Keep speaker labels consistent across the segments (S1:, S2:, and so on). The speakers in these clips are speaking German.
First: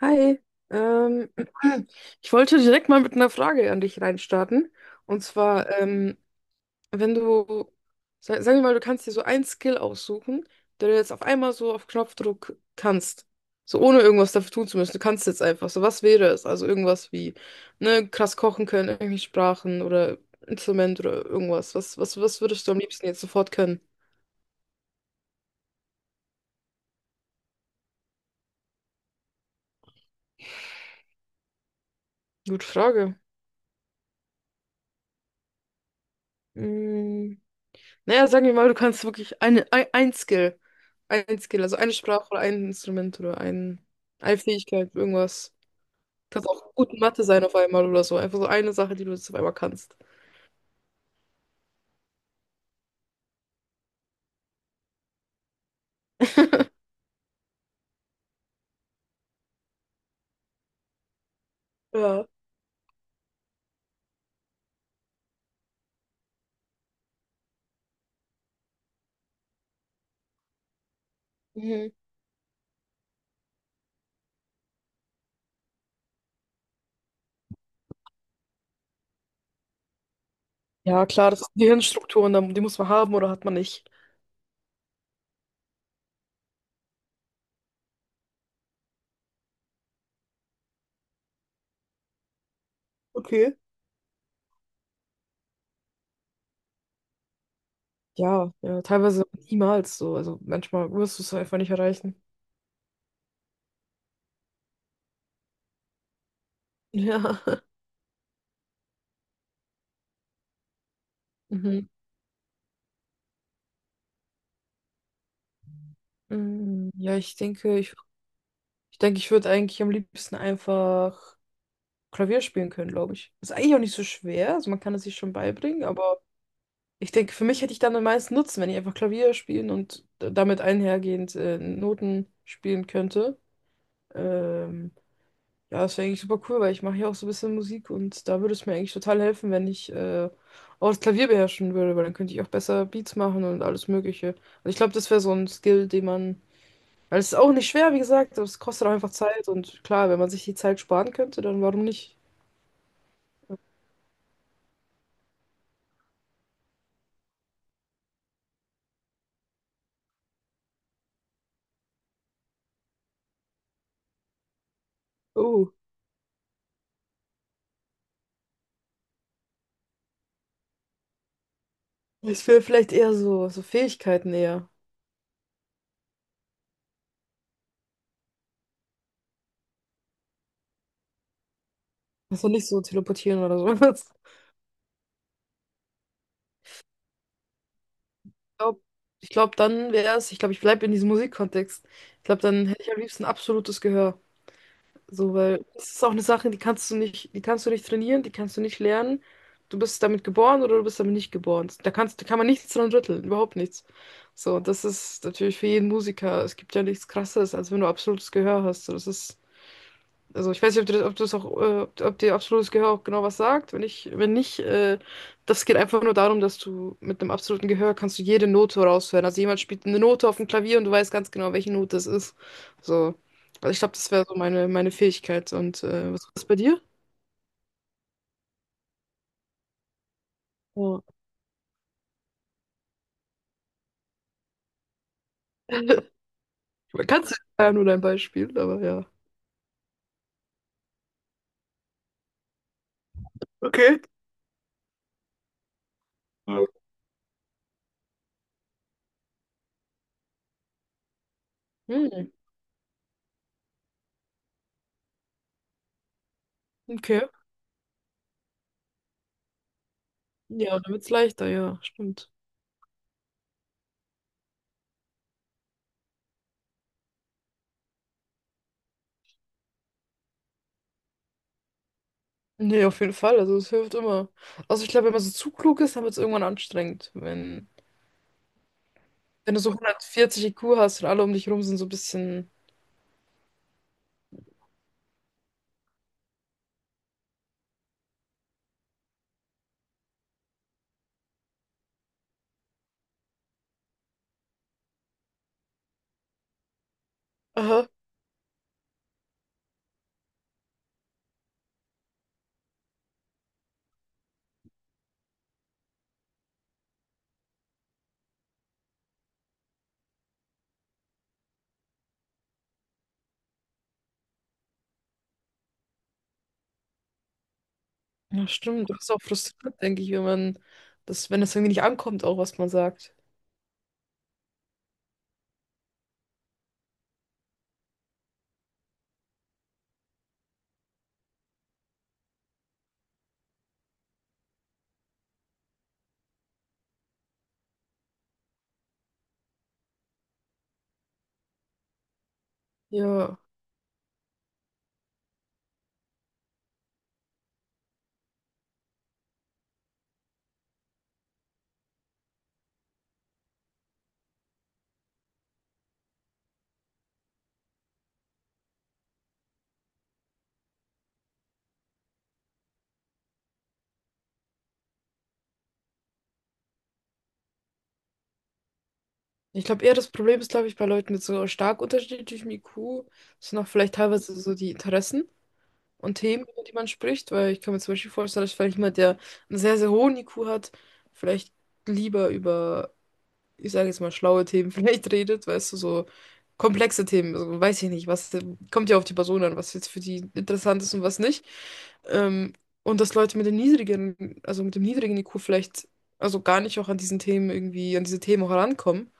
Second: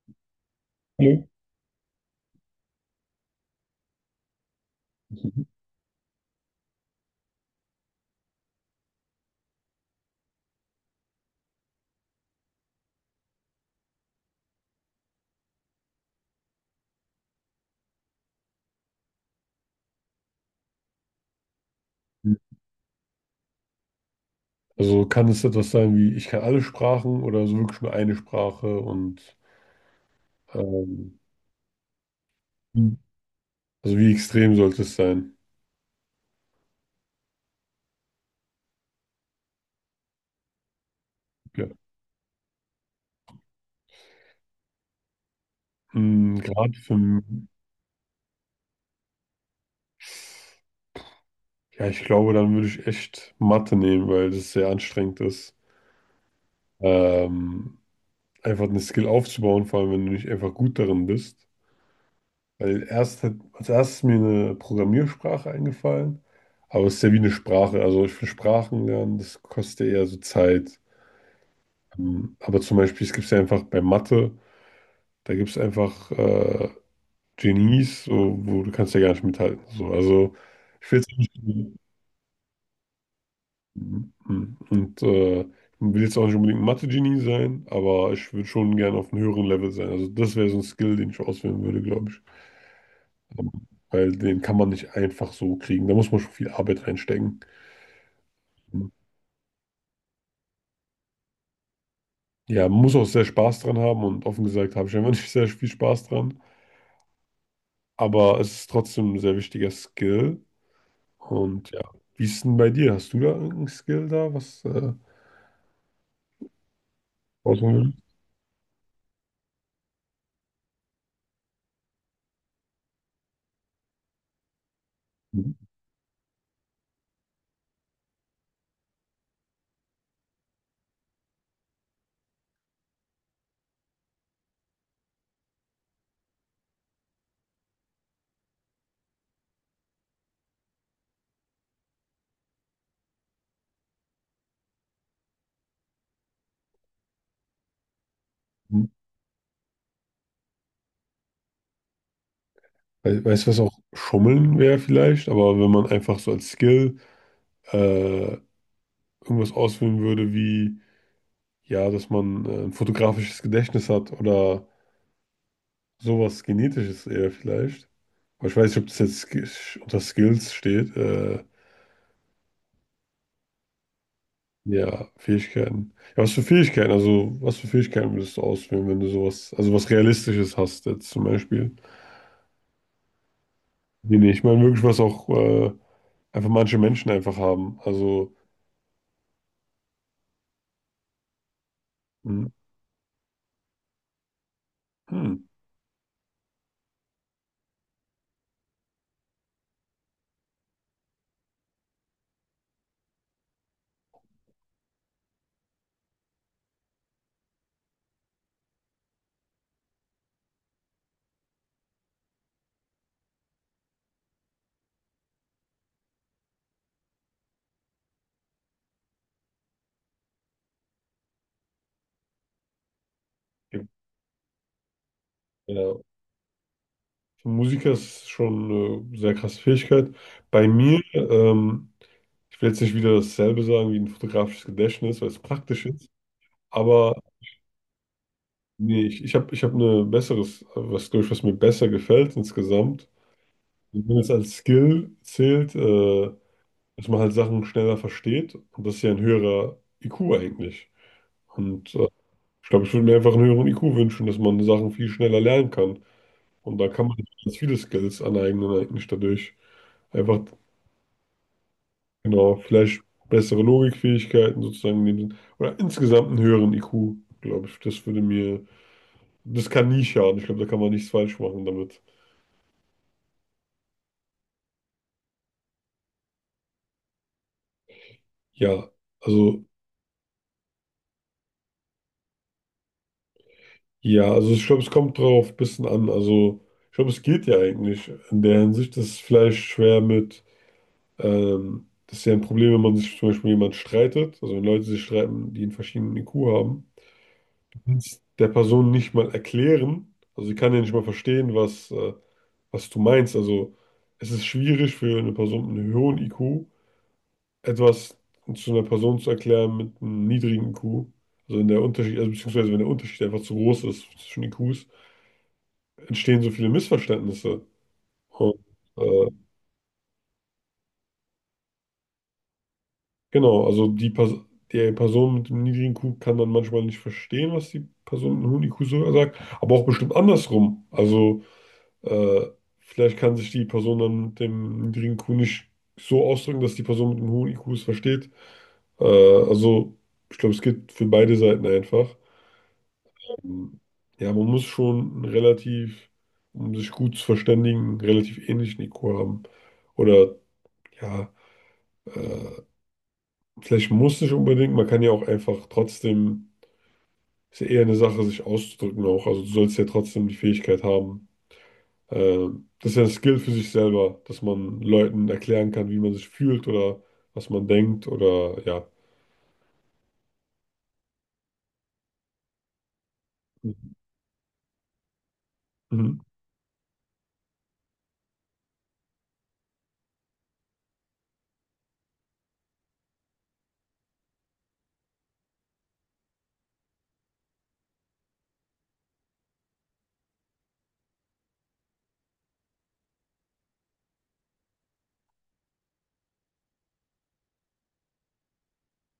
S1: Hi,
S2: Nö.
S1: ähm, ich wollte direkt mal mit einer Frage an dich reinstarten. Und zwar, wenn du, sagen wir mal, du kannst dir so einen Skill aussuchen, den du jetzt auf einmal so auf Knopfdruck kannst, so ohne irgendwas dafür tun zu müssen. Du kannst jetzt einfach. So, was wäre es? Also irgendwas wie, ne, krass kochen können, irgendwelche Sprachen oder Instrument oder irgendwas. Was würdest du am liebsten jetzt sofort können?
S2: Also kann es etwas sein wie, ich kann alle Sprachen oder so wirklich nur eine Sprache und ähm,
S1: Gute
S2: Mhm.
S1: Frage.
S2: also wie extrem sollte es sein?
S1: Naja, sagen wir mal, du kannst wirklich ein Skill. Ein Skill,
S2: Ja.
S1: also eine Sprache oder ein Instrument oder eine Fähigkeit, irgendwas.
S2: Hm,
S1: Kannst
S2: gerade
S1: auch gut
S2: für,
S1: in Mathe sein
S2: m-
S1: auf einmal oder so. Einfach so eine Sache, die du jetzt auf einmal kannst.
S2: ja, ich glaube, dann würde ich echt Mathe nehmen, weil das sehr anstrengend ist. Ähm, Einfach eine Skill aufzubauen, vor allem wenn du nicht einfach gut darin bist.
S1: Ja.
S2: Als erstes ist mir eine Programmiersprache eingefallen, aber es ist ja wie eine Sprache. Also ich finde Sprachen lernen, das kostet ja eher so Zeit.
S1: Mhm.
S2: Aber zum Beispiel, es gibt ja einfach bei Mathe da gibt es einfach Genies, so, wo du kannst ja gar nicht mithalten. So. Also ich will
S1: Ja,
S2: jetzt
S1: klar,
S2: nicht,
S1: das sind Gehirnstrukturen, die muss man haben oder hat man nicht.
S2: und Will jetzt auch nicht unbedingt ein Mathe-Genie sein, aber ich würde schon gerne auf einem höheren Level sein. Also das wäre so ein Skill, den ich auswählen würde, glaube ich. Ähm,
S1: Okay.
S2: Weil den kann man nicht einfach so kriegen. Da muss man schon viel Arbeit reinstecken.
S1: Ja, ja, teilweise niemals so. Also manchmal wirst du es einfach nicht erreichen.
S2: Ja, man muss auch sehr Spaß dran haben und offen gesagt habe ich einfach nicht sehr viel Spaß dran.
S1: Ja.
S2: Aber es ist trotzdem ein sehr wichtiger Skill. Und ja,
S1: Mhm.
S2: wie ist denn bei dir? Hast du da irgendeinen Skill da, was
S1: Mhm. Ja, ich denke,
S2: rausholen
S1: ich, ich denke, ich würde eigentlich am liebsten einfach Klavier spielen können, glaube ich. Ist eigentlich auch nicht so schwer, also man kann es sich schon
S2: würdest?
S1: beibringen, aber ich denke, für mich hätte ich dann den meisten Nutzen, wenn ich einfach Klavier spielen und damit einhergehend Noten spielen könnte. Ähm, ja, das wäre eigentlich super cool, weil ich mache ja auch so ein bisschen Musik und da würde es mir eigentlich total helfen, wenn ich auch das Klavier beherrschen würde, weil dann könnte ich auch besser Beats machen und alles Mögliche. Also ich glaube, das wäre so ein Skill, den man. Weil es ist auch nicht schwer, wie gesagt, aber es kostet
S2: Mhm.
S1: auch einfach Zeit und klar, wenn man sich die Zeit sparen könnte, dann warum nicht?
S2: Weißt du, was auch Schummeln wäre vielleicht, aber wenn man einfach so als Skill äh, irgendwas auswählen würde, wie ja, dass man ein fotografisches Gedächtnis hat oder
S1: Oh.
S2: sowas Genetisches eher vielleicht. Aber ich weiß nicht, ob das jetzt unter Skills steht.
S1: Ich will vielleicht eher so, so Fähigkeiten eher.
S2: Ja, Fähigkeiten. Ja, was für Fähigkeiten? Also, was für Fähigkeiten würdest du auswählen, wenn du sowas, also was Realistisches hast, jetzt zum Beispiel?
S1: Also nicht so teleportieren oder so.
S2: Nee, nee, ich meine wirklich, was auch einfach manche Menschen einfach haben. Also,
S1: Ich glaube, ich glaub, dann wäre es, ich glaube, ich bleibe in diesem Musikkontext. Ich glaube,
S2: hm,
S1: dann hätte ich am liebsten absolutes Gehör. So,
S2: hm,
S1: weil das ist auch eine Sache, die kannst du nicht trainieren, die kannst du nicht lernen. Du bist damit geboren oder du bist damit nicht geboren. Da kann man nichts dran rütteln, überhaupt nichts. So, und das ist natürlich für jeden Musiker. Es gibt ja nichts Krasseres, als wenn du absolutes Gehör hast. So, das ist. Also ich weiß nicht, ob du das auch, ob dir absolutes Gehör auch genau was sagt. Wenn nicht, das geht einfach nur darum, dass du mit einem absoluten Gehör kannst du jede Note raushören. Also jemand spielt eine Note auf dem Klavier und du weißt ganz genau, welche Note es ist. So. Also ich
S2: ja,
S1: glaube, das wäre so meine Fähigkeit. Und
S2: ja.
S1: was ist bei dir?
S2: Für Musiker ist es schon eine sehr krasse Fähigkeit. Bei mir,
S1: Ja.
S2: ich will jetzt nicht wieder dasselbe sagen wie ein fotografisches Gedächtnis, weil es praktisch ist, aber
S1: Kannst du ja nur dein Beispiel, aber
S2: nee,
S1: ja.
S2: ich hab eine besseres, was glaube ich, was mir besser gefällt insgesamt.
S1: Okay.
S2: Und wenn es als Skill zählt,
S1: Ja.
S2: dass man halt Sachen schneller versteht und das ist ja ein höherer IQ eigentlich. Und äh,
S1: Hm,
S2: Ich glaube, ich würde mir einfach einen höheren IQ wünschen, dass man Sachen viel schneller lernen kann. Und da kann man
S1: okay.
S2: ganz viele Skills aneignen, eigentlich dadurch. Einfach,
S1: Ja, dann wird's leichter, ja, stimmt.
S2: genau, vielleicht bessere Logikfähigkeiten sozusagen in dem Sinn. Oder insgesamt einen höheren IQ, glaube ich. Das würde mir, das kann nie schaden. Ich glaube, da kann man nichts falsch machen damit.
S1: Nee, auf jeden Fall. Also es hilft immer. Also ich glaube, wenn man so zu klug ist, dann wird es irgendwann anstrengend. Wenn
S2: Ja,
S1: Wenn du
S2: also,
S1: so 140 IQ hast und alle um dich rum sind so ein bisschen,
S2: ja, also ich glaube, es kommt drauf ein bisschen an. Also, ich glaube, es geht ja eigentlich in der Hinsicht, dass es vielleicht schwer mit das ist ja ein Problem, wenn man sich zum Beispiel jemand streitet, also wenn Leute sich streiten, die einen verschiedenen IQ haben, du
S1: aha,
S2: kannst der Person nicht mal erklären, also sie kann ja nicht mal verstehen, was, was du meinst. Also es ist schwierig für eine Person mit einem hohen IQ etwas zu einer Person zu erklären mit einem niedrigen IQ. Also wenn der Unterschied, also beziehungsweise wenn der Unterschied einfach zu groß ist zwischen IQs, entstehen so viele Missverständnisse.
S1: ja
S2: Und
S1: stimmt, das ist auch
S2: äh,
S1: frustrierend, denke ich, wenn man wenn das irgendwie nicht ankommt, auch was man sagt.
S2: Genau, also die Person mit dem niedrigen IQ kann dann manchmal nicht verstehen, was die Person mit einem hohen IQ so sagt, aber auch bestimmt andersrum. Also äh, vielleicht kann sich die Person dann mit dem niedrigen IQ nicht so ausdrücken, dass die Person mit dem hohen IQ es versteht. Also ich glaube, es geht für beide Seiten einfach.
S1: Ja.
S2: Ähm, Ja, man muss schon einen relativ, um sich gut zu verständigen, einen relativ ähnlichen IQ haben. Oder ja, äh, Vielleicht muss nicht unbedingt, man kann ja auch einfach trotzdem ist ja eher eine Sache, sich auszudrücken auch. Also du sollst ja trotzdem die Fähigkeit haben. Das ist ja ein Skill für sich selber, dass man Leuten erklären kann, wie man sich fühlt oder was man denkt oder ja.
S1: Ich glaube eher, das Problem ist, glaube ich, bei Leuten mit so stark unterschiedlichem IQ sind auch vielleicht teilweise so die Interessen und
S2: Mhm.
S1: Themen, über die man spricht, weil ich kann mir zum Beispiel vorstellen, dass vielleicht jemand, der einen sehr, sehr hohen IQ hat, vielleicht lieber über, ich sage jetzt mal, schlaue Themen vielleicht redet, weißt du, so komplexe Themen, also weiß ich nicht, was, kommt ja auf die Person an, was jetzt für die interessant ist und was nicht. Ähm, und dass Leute mit dem niedrigeren, also mit dem niedrigen IQ vielleicht, also gar nicht auch an diesen Themen irgendwie, an diese Themen auch herankommen.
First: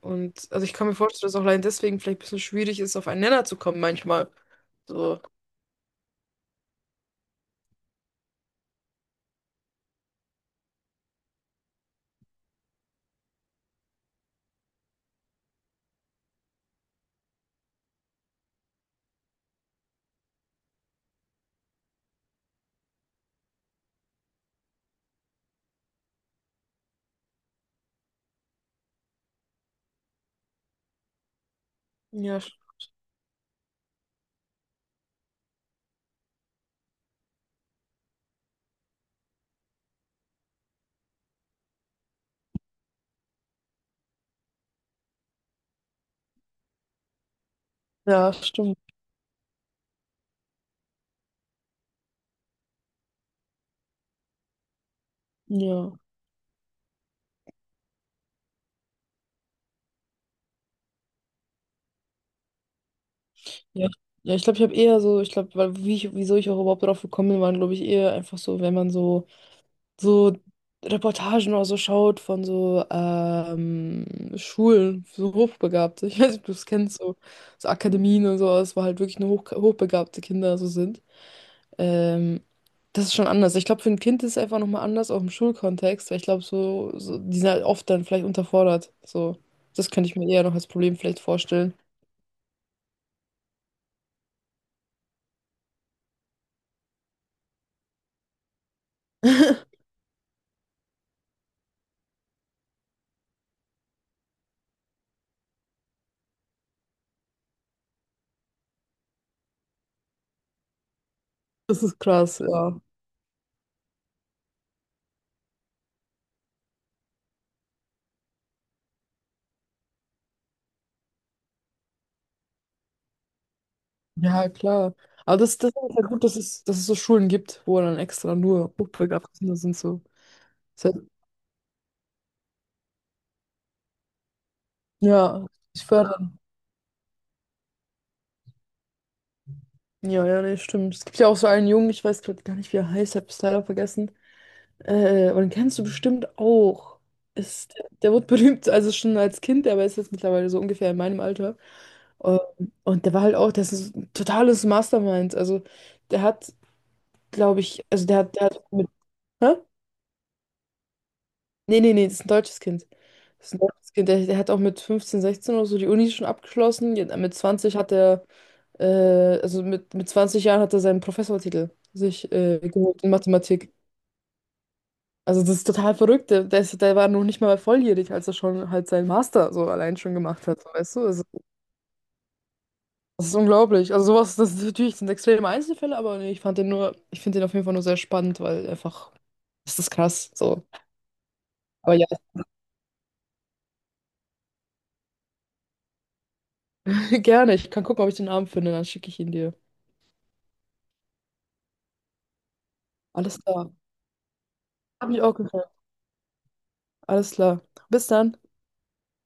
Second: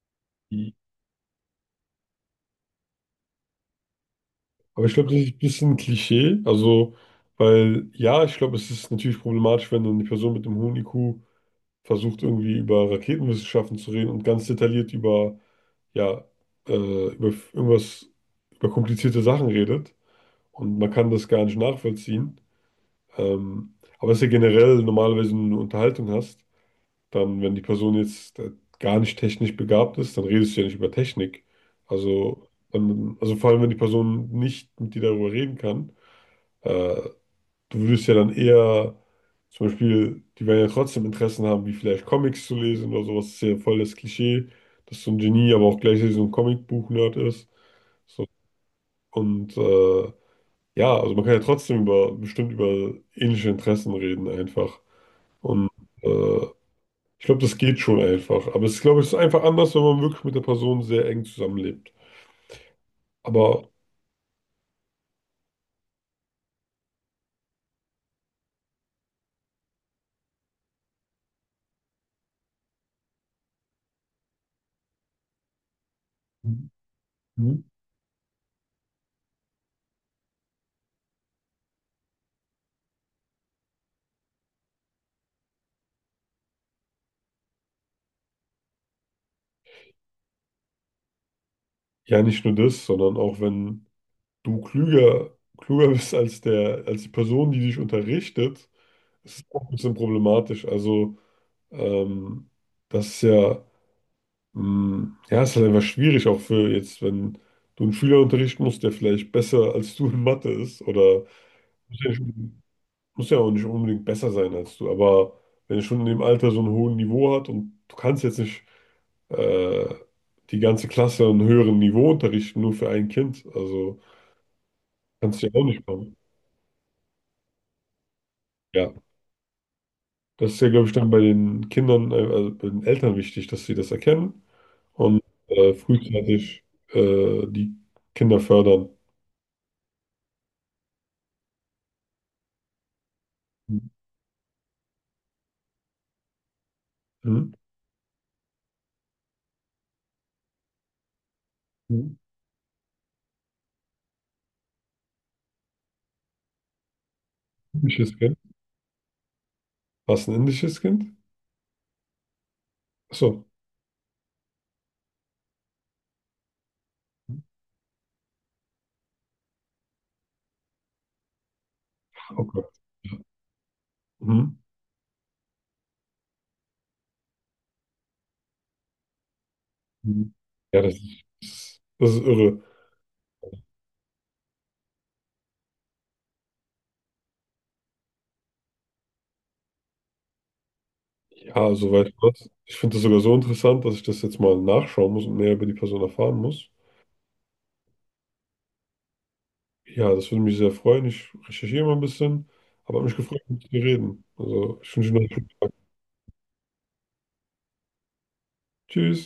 S1: Und also ich kann mir vorstellen, dass auch allein deswegen vielleicht ein bisschen schwierig ist, auf einen Nenner zu kommen manchmal.
S2: Aber ich glaube, das
S1: So,
S2: ist ein bisschen Klischee. Also, weil ja, ich glaube, es ist natürlich problematisch, wenn dann die Person mit dem hohen IQ versucht, irgendwie über Raketenwissenschaften zu reden und ganz detailliert über, ja, irgendwas, über komplizierte Sachen redet und man kann das gar nicht nachvollziehen. Aber dass du generell normalerweise eine Unterhaltung hast, dann, wenn die Person jetzt gar nicht technisch begabt ist, dann redest du ja nicht über Technik.
S1: ja,
S2: Also,
S1: sch-
S2: dann, also vor allem, wenn die Person nicht mit dir darüber reden kann, äh, du würdest ja dann eher, zum Beispiel, die werden ja trotzdem Interessen haben, wie vielleicht Comics zu lesen oder sowas. Das ist ja voll das Klischee, dass so ein Genie aber auch gleichzeitig so ein Comicbuch-Nerd ist. So,
S1: ja, stimmt.
S2: und äh, ja, also man kann ja trotzdem über, bestimmt über ähnliche Interessen reden einfach. Und
S1: Ja.
S2: äh, Ich glaube, das geht schon einfach. Aber es ist, glaube ich, es ist einfach anders, wenn man wirklich mit der Person sehr eng zusammenlebt. Aber
S1: Ja, ich- ja ich glaube, ich habe eher so, ich glaube, wieso ich auch überhaupt drauf gekommen bin, waren, glaube ich, eher einfach so, wenn man so, so Reportagen oder so schaut von so Schulen, so Hochbegabte. Ich weiß nicht, ob du es kennst, so,
S2: Mhm.
S1: so Akademien und sowas, wo halt wirklich nur hochbegabte Kinder so sind. Ähm, das ist schon anders. Ich glaube, für ein Kind ist es einfach nochmal anders, auch im Schulkontext, weil ich glaube, die sind halt oft dann vielleicht unterfordert. So, das könnte ich mir eher noch als Problem vielleicht vorstellen.
S2: Ja, nicht nur das, sondern auch wenn du klüger bist als als die Person, die dich unterrichtet, ist es auch ein bisschen problematisch. Ähm, Das ist ja, ja, ist halt einfach schwierig, auch für jetzt, wenn du einen Schüler unterrichten musst, der vielleicht besser als du in Mathe ist oder
S1: Das ist krass, ja.
S2: muss ja auch nicht unbedingt besser sein als du, aber wenn er schon in dem Alter so ein hohes Niveau hat und du kannst jetzt nicht äh, die ganze Klasse an einem höheren Niveau unterrichten, nur für ein Kind, also
S1: Ja, klar. Aber
S2: kannst du ja
S1: das,
S2: auch
S1: das
S2: nicht
S1: ist halt
S2: machen.
S1: gut, dass dass es so Schulen gibt, wo dann extra nur
S2: Ja,
S1: hochbegabte Kinder sind, so.
S2: das ist ja, glaube ich, dann bei den Kindern, also bei den Eltern wichtig, dass sie das erkennen und
S1: Ja, ich fördern.
S2: frühzeitig die Kinder fördern.
S1: Ja, ja, nee, stimmt. Es gibt ja auch so einen Jungen, ich weiß gerade gar nicht, wie er heißt, hab es leider vergessen. Aber den kennst du bestimmt auch.
S2: Mhm.
S1: Der wurde berühmt, also schon als Kind, aber ist jetzt mittlerweile so ungefähr in meinem Alter.
S2: Mhm.
S1: Ähm, Und der war halt auch, das ist ein totales Mastermind. Also der hat, glaube ich,
S2: Indisches Kind?
S1: der hat mit, hä?
S2: Was, ein indisches Kind?
S1: Nee, nee, nee, das ist ein deutsches Kind.
S2: Achso.
S1: Das ist ein deutsches Kind. Der hat auch mit 15, 16 oder so die Uni schon abgeschlossen. Ja, mit 20 hat er. Mit 20 Jahren hat er seinen Professortitel sich
S2: Okay.
S1: geholt in Mathematik.
S2: Mhm.
S1: Also das ist total verrückt. Der war noch nicht mal volljährig, als er schon halt seinen Master so allein schon
S2: Mhm.
S1: gemacht hat.
S2: Ja, das
S1: Weißt du?
S2: ist,
S1: Also,
S2: das ist, das ist irre.
S1: das ist unglaublich. Also sowas, das ist natürlich sind extreme Einzelfälle, aber nee, ich finde den auf jeden Fall nur sehr spannend, weil einfach, das ist krass. So.
S2: Ja,
S1: Aber ja,
S2: soweit was. Ich finde das sogar so interessant, dass ich das jetzt mal nachschauen muss und mehr über die Person erfahren muss.
S1: gerne. Ich kann gucken, ob ich den Abend finde, dann schicke ich ihn dir.
S2: Ja, das würde mich sehr freuen. Ich recherchiere mal ein bisschen, aber hat mich
S1: Alles
S2: gefreut, mit
S1: klar.
S2: dir zu reden. Also, ich wünsche
S1: Hat
S2: dir noch
S1: mich
S2: einen
S1: auch
S2: schönen
S1: gefallen.
S2: Tag.
S1: Alles klar. Bis dann.
S2: Tschüss.